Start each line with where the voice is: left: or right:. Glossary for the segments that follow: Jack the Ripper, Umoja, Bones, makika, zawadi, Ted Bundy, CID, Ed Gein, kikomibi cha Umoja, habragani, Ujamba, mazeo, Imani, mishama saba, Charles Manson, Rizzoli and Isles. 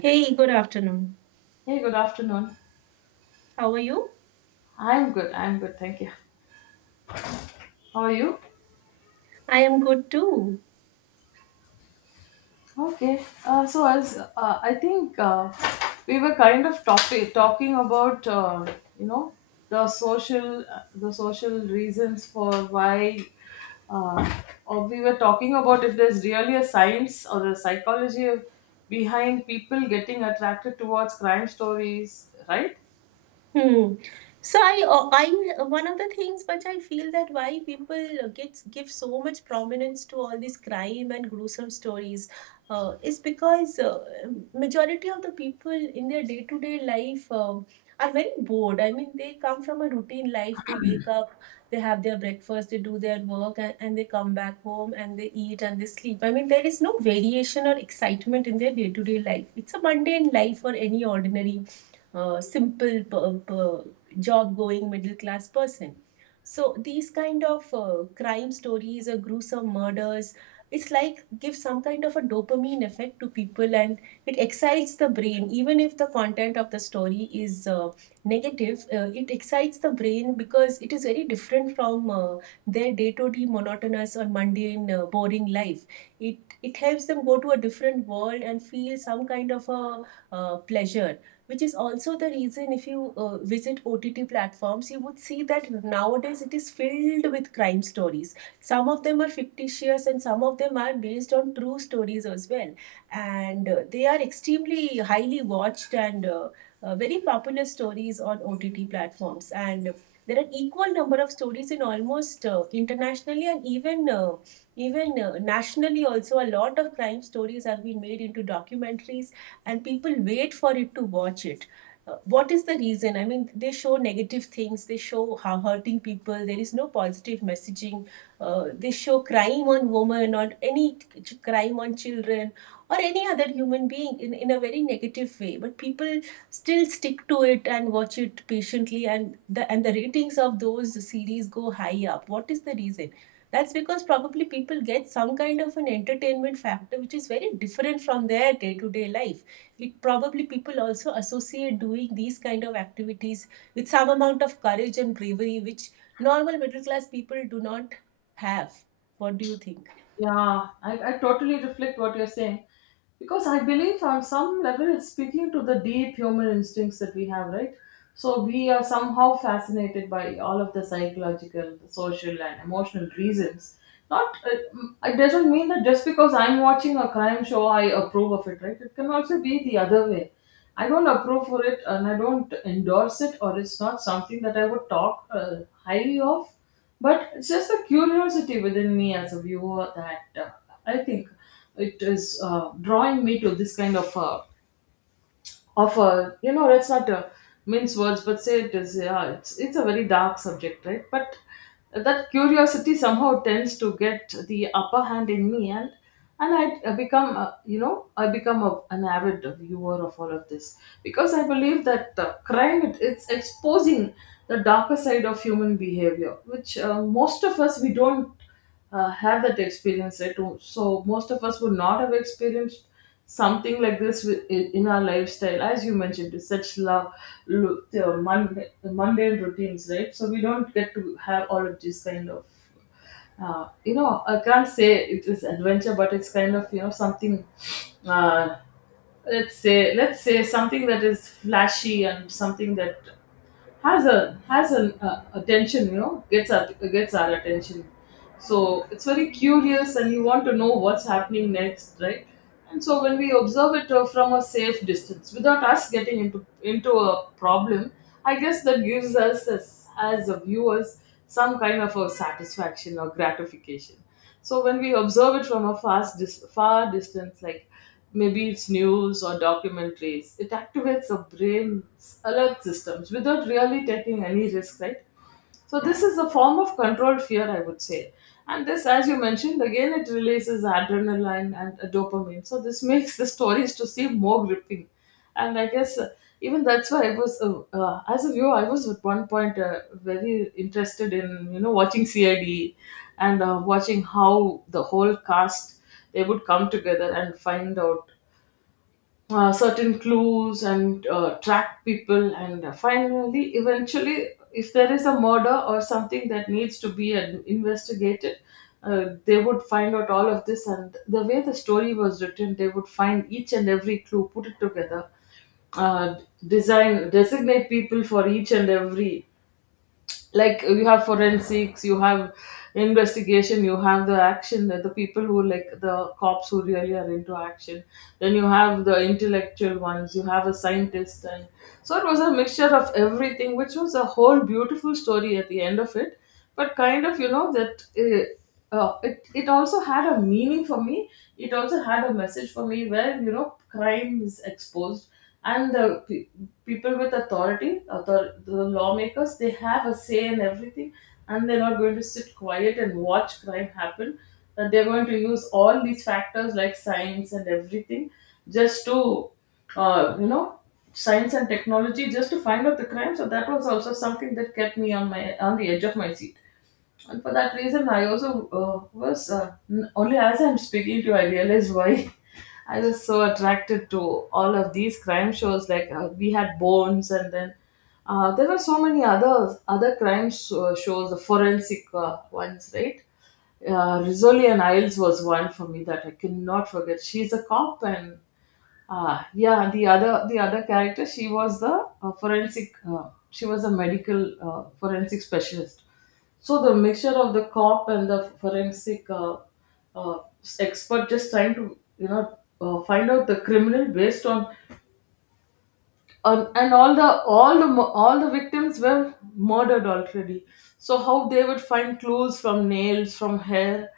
right: Hey, good afternoon.
left: Hey, good afternoon.
right: How are you?
left: I'm good. I'm good. Thank you. How are you?
right: I am good too.
left: Okay. So as I think, we were kind of talking about, you know the social reasons for why, or we were talking about if there's really a science or a psychology behind people getting attracted towards crime stories, right?
right: Hmm. One of the things which I feel that why people get give so much prominence to all these crime and gruesome stories is because majority of the people in their day to day life are very bored. I mean, they come from a routine life. They wake up, they have their breakfast, they do their work, and they come back home and they eat and they sleep. I mean, there is no variation or excitement in their day to day life. It's a mundane life for any ordinary simple per, per job going middle class person. So these kind of crime stories or gruesome murders, it's like give some kind of a dopamine effect to people and it excites the brain. Even if the content of the story is negative, it excites the brain because it is very different from their day-to-day monotonous or mundane, boring life. It helps them go to a different world and feel some kind of a pleasure, which is also the reason if you visit OTT platforms, you would see that nowadays it is filled with crime stories. Some of them are fictitious and some of them are based on true stories as well. And they are extremely highly watched and very popular stories on OTT platforms. And there are equal number of stories in almost internationally and even even nationally also a lot of crime stories have been made into documentaries and people wait for it to watch it. What is the reason? I mean, they show negative things, they show how hurting people, there is no positive messaging, they show crime on women or any crime on children or any other human being in a very negative way, but people still stick to it and watch it patiently, and the ratings of those series go high up. What is the reason? That's because probably people get some kind of an entertainment factor which is very different from their day-to-day life. It probably people also associate doing these kind of activities with some amount of courage and bravery which normal middle class people do not have. What do you think?
left: Yeah, I totally reflect what you're saying, because I believe on some level it's speaking to the deep human instincts that we have, right? So we are somehow fascinated by all of the psychological, the social, and emotional reasons. Not m- It doesn't mean that just because I'm watching a crime show, I approve of it, right? It can also be the other way. I don't approve for it, and I don't endorse it, or it's not something that I would talk highly of, but it's just a curiosity within me as a viewer that I think it is drawing me to this kind of a let's not mince words, but say it is, yeah, it's a very dark subject, right? But that curiosity somehow tends to get the upper hand in me, and I become you know I become an avid viewer of all of this, because I believe that crime, it's exposing the darker side of human behavior, which, most of us, we don't have that experience at home. So most of us would not have experienced something like this in our lifestyle, as you mentioned, is such love, look, the mundane routines, right? So we don't get to have all of these kind of. I can't say it is adventure, but it's kind of, something, uh, let's say something that is flashy, and something that has an attention, gets our attention. So it's very curious, and you want to know what's happening next, right? And so when we observe it from a safe distance, without us getting into a problem, I guess that gives us as a viewers some kind of a satisfaction or gratification. So when we observe it from a far distance, like maybe it's news or documentaries, it activates our brain's alert systems without really taking any risk, right? So this is a form of controlled fear, I would say. And this, as you mentioned, again it releases adrenaline and dopamine. So this makes the stories to seem more gripping. And I guess even that's why as a viewer, I was at one point very interested in watching CID, and watching how the whole cast, they would come together and find out certain clues, and track people, and finally eventually if there is a murder or something that needs to be investigated. They would find out all of this, and the way the story was written, they would find each and every clue, put it together, uh, designate people for each and every, like, you have forensics, you have investigation, you have the action, the people who, like, the cops who really are into action. Then you have the intellectual ones, you have a scientist. And so it was a mixture of everything, which was a whole beautiful story at the end of it. But kind of, that, it also had a meaning for me, it also had a message for me, where crime is exposed, and the people with authority, the lawmakers, they have a say in everything, and they're not going to sit quiet and watch crime happen. That they're going to use all these factors, like science and everything, just to, uh, you know, science and technology, just to find out the crime. So that was also something that kept me on the edge of my seat. And for that reason, I also was only as I'm speaking to you, I realize why I was so attracted to all of these crime shows. Like, we had Bones, and then there were so many other crime shows, the forensic ones, right? Rizzoli and Isles was one for me that I cannot forget. She's a cop, and, yeah, the other character, she was the forensic. She was a medical forensic specialist. So the mixture of the cop and the forensic uh, expert, just trying to find out the criminal based on and all the victims were murdered already. So how they would find clues from nails, from hair,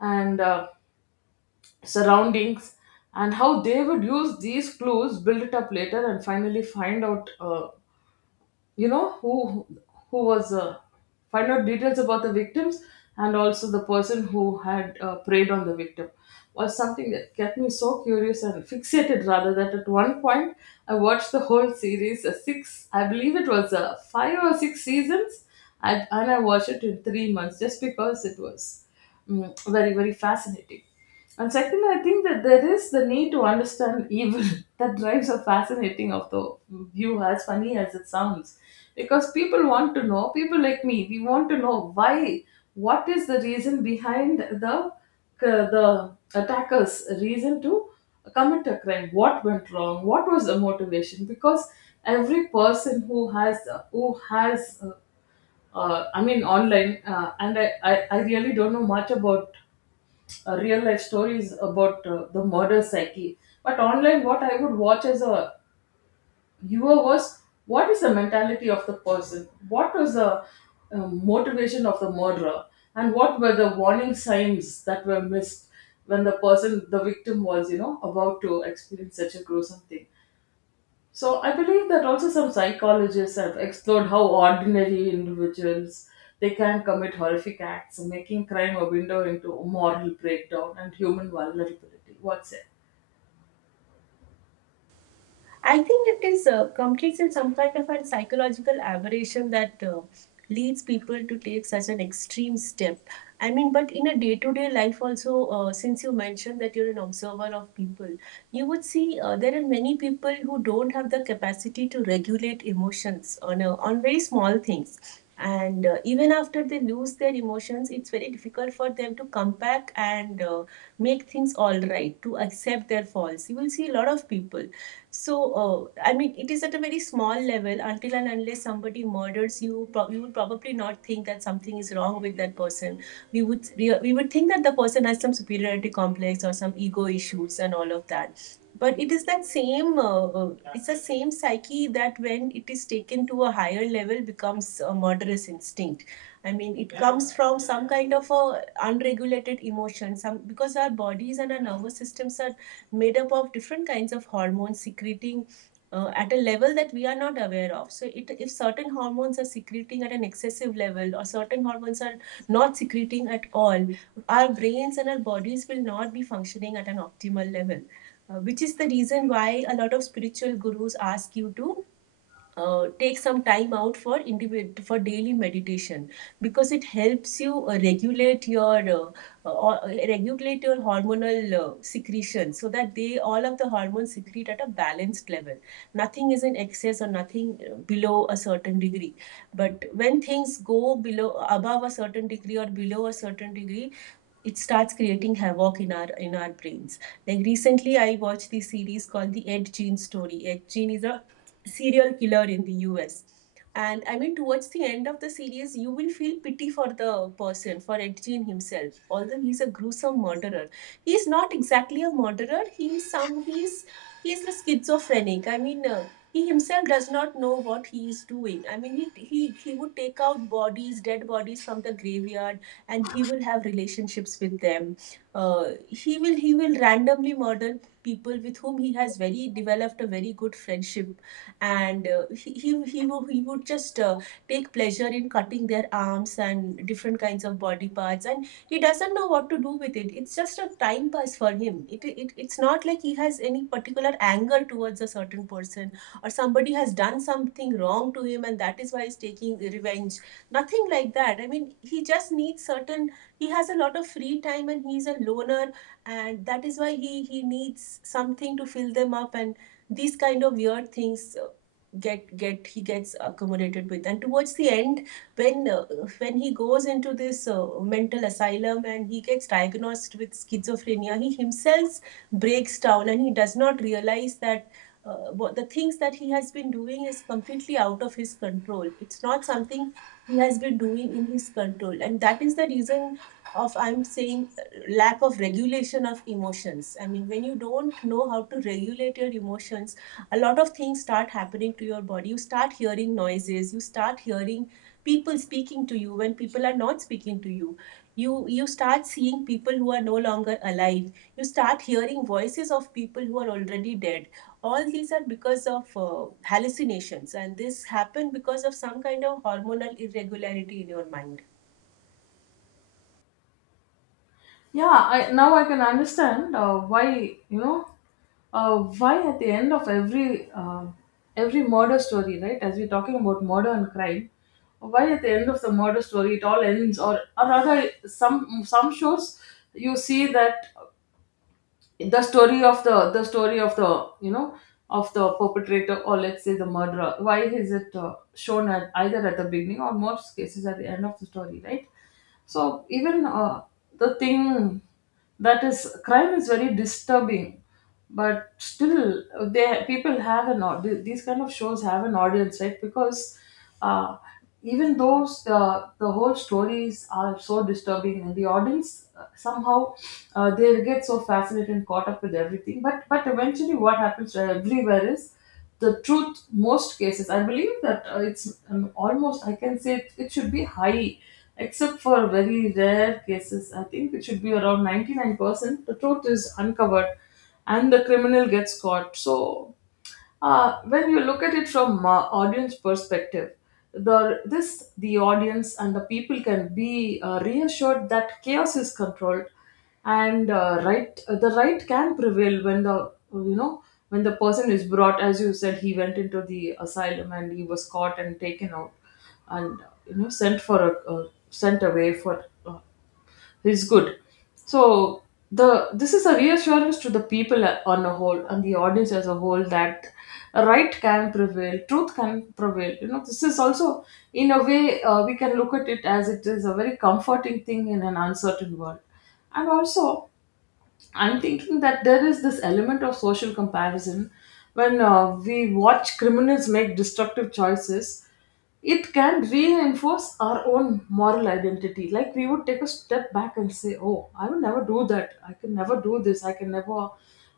left: and surroundings, and how they would use these clues, build it up later, and finally find out you know who who was, find out details about the victims, and also the person who had preyed on the victim, was something that kept me so curious and fixated rather, that at one point I watched the whole series, six, I believe it was five or six seasons, and I watched it in 3 months, just because it was very, very fascinating. And second, I think that there is the need to understand evil that drives a fascinating of the view, as funny as it sounds. Because people want to know, people like me, we want to know why, what is the reason behind the attacker's reason to commit a crime? What went wrong? What was the motivation? Because every person, who has, uh, I mean, online, and I really don't know much about real life stories about the murder psyche. But online, what I would watch as a viewer was, what is the mentality of the person? What was the motivation of the murderer? And what were the warning signs that were missed, when the person, the victim, was, about to experience such a gruesome thing? So I believe that also some psychologists have explored how ordinary individuals, they can commit horrific acts, making crime a window into moral breakdown and human vulnerability. What's it?
right: I think it is competes in some kind of a psychological aberration that leads people to take such an extreme step. I mean, but in a day to day life, also, since you mentioned that you're an observer of people, you would see there are many people who don't have the capacity to regulate emotions on very small things. And even after they lose their emotions, it's very difficult for them to come back and make things all right, to accept their faults. You will see a lot of people so, I mean, it is at a very small level. Until and unless somebody murders you, you would probably not think that something is wrong with that person. We would think that the person has some superiority complex or some ego issues and all of that. But it is that same, it's the same psyche that when it is taken to a higher level becomes a murderous instinct. I mean, it comes from some kind of a unregulated emotion, some because our bodies and our nervous systems are made up of different kinds of hormones secreting at a level that we are not aware of. So, it, if certain hormones are secreting at an excessive level or certain hormones are not secreting at all, our brains and our bodies will not be functioning at an optimal level, which is the reason why a lot of spiritual gurus ask you to take some time out for for daily meditation, because it helps you uh, regulate your hormonal secretion so that they all of the hormones secrete at a balanced level. Nothing is in excess or nothing below a certain degree. But when things go below above a certain degree or below a certain degree, it starts creating havoc in our brains. Like recently I watched this series called the Ed gene story. Ed gene is a serial killer in the US. And I mean, towards the end of the series, you will feel pity for the person, for Ed Gein himself. Although he's a gruesome murderer, he is not exactly a murderer. He is some he's a schizophrenic. I mean, he himself does not know what he is doing. I mean, he would take out bodies, dead bodies from the graveyard, and he will have relationships with them. He will randomly murder people with whom he has very developed a very good friendship, and he would just take pleasure in cutting their arms and different kinds of body parts, and he doesn't know what to do with it. It's just a time pass for him. It's not like he has any particular anger towards a certain person or somebody has done something wrong to him and that is why he's taking revenge. Nothing like that. I mean, he just needs certain, he has a lot of free time and he's a loner, and that is why he needs something to fill them up, and these kind of weird things get he gets accommodated with. And towards the end, when uh, when he goes into this mental asylum and he gets diagnosed with schizophrenia, he himself breaks down, and he does not realize that what the things that he has been doing is completely out of his control. It's not something he has been doing in his control, and that is the reason of I'm saying lack of regulation of emotions. I mean, when you don't know how to regulate your emotions, a lot of things start happening to your body. You start hearing noises, you start hearing people speaking to you when people are not speaking to you, you, you start seeing people who are no longer alive, you start hearing voices of people who are already dead. All these are because of hallucinations, and this happened because of some kind of hormonal irregularity in your mind.
left: Yeah, I, now I can understand why you know why at the end of every, every murder story, right? As we're talking about murder and crime, why at the end of the murder story it all ends, or, rather, some shows you see that the story of the story of the, of the perpetrator, or let's say the murderer, why is it shown, at either at the beginning, or most cases at the end of the story, right? So even the thing that is crime is very disturbing, but still they, people have an these kind of shows have an audience, right? Because uh, even though the whole stories are so disturbing, and the audience somehow, they get so fascinated and caught up with everything, but eventually what happens everywhere is the truth. Most cases I believe that it's, almost, I can say, it should be high, except for very rare cases. I think it should be around 99%, the truth is uncovered and the criminal gets caught. So when you look at it from audience perspective, the audience and the people can be reassured that chaos is controlled, and the right can prevail, when, the when the person is brought. As you said, he went into the asylum and he was caught and taken out, and sent for a, sent away for. Is good. So the this is a reassurance to the people on a whole, and the audience as a whole, that right can prevail, truth can prevail. This is also, in a way, we can look at it as it is a very comforting thing in an uncertain world, and also. I'm thinking that there is this element of social comparison, when we watch criminals make destructive choices. It can reinforce our own moral identity. Like, we would take a step back and say, "Oh, I will never do that. I can never do this. I can never,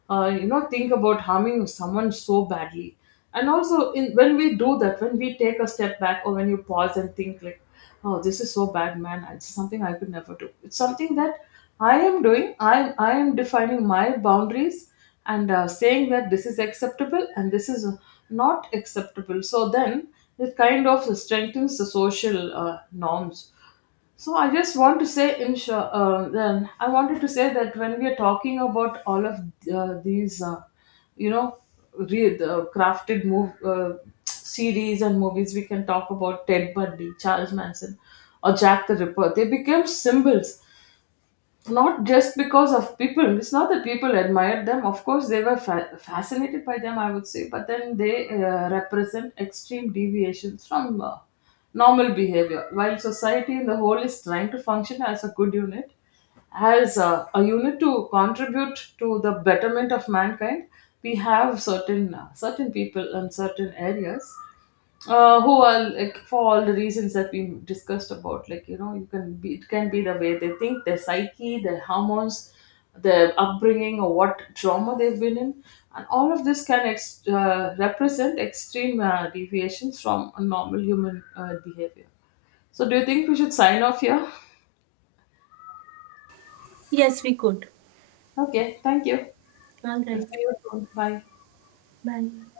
left: think about harming someone so badly." And also, in when we do that, when we take a step back or when you pause and think like, oh, this is so bad, man, it's something I could never do, it's something that I am doing. I am defining my boundaries, and saying that this is acceptable and this is not acceptable. So then it kind of strengthens the social norms. So I just want to say, in short, then I wanted to say that when we are talking about all of these, you know, the crafted move series and movies, we can talk about Ted Bundy, Charles Manson, or Jack the Ripper. They became symbols, not just because of people, it's not that people admired them, of course they were fascinated by them, I would say. But then they represent extreme deviations from normal behavior, while society in the whole is trying to function as a good unit, as a unit to contribute to the betterment of mankind. We have certain, certain people in certain areas, who are, like, for all the reasons that we discussed about, like, you can be it can be the way they think, their psyche, their hormones, their upbringing, or what trauma they've been in. And all of this can represent extreme deviations from a normal human behavior. So do you think we should sign off here?
right: Yes, we could.
left: Okay, thank you.
right: All
left: I'll
right: right,
left: see you soon. Bye.
right: bye.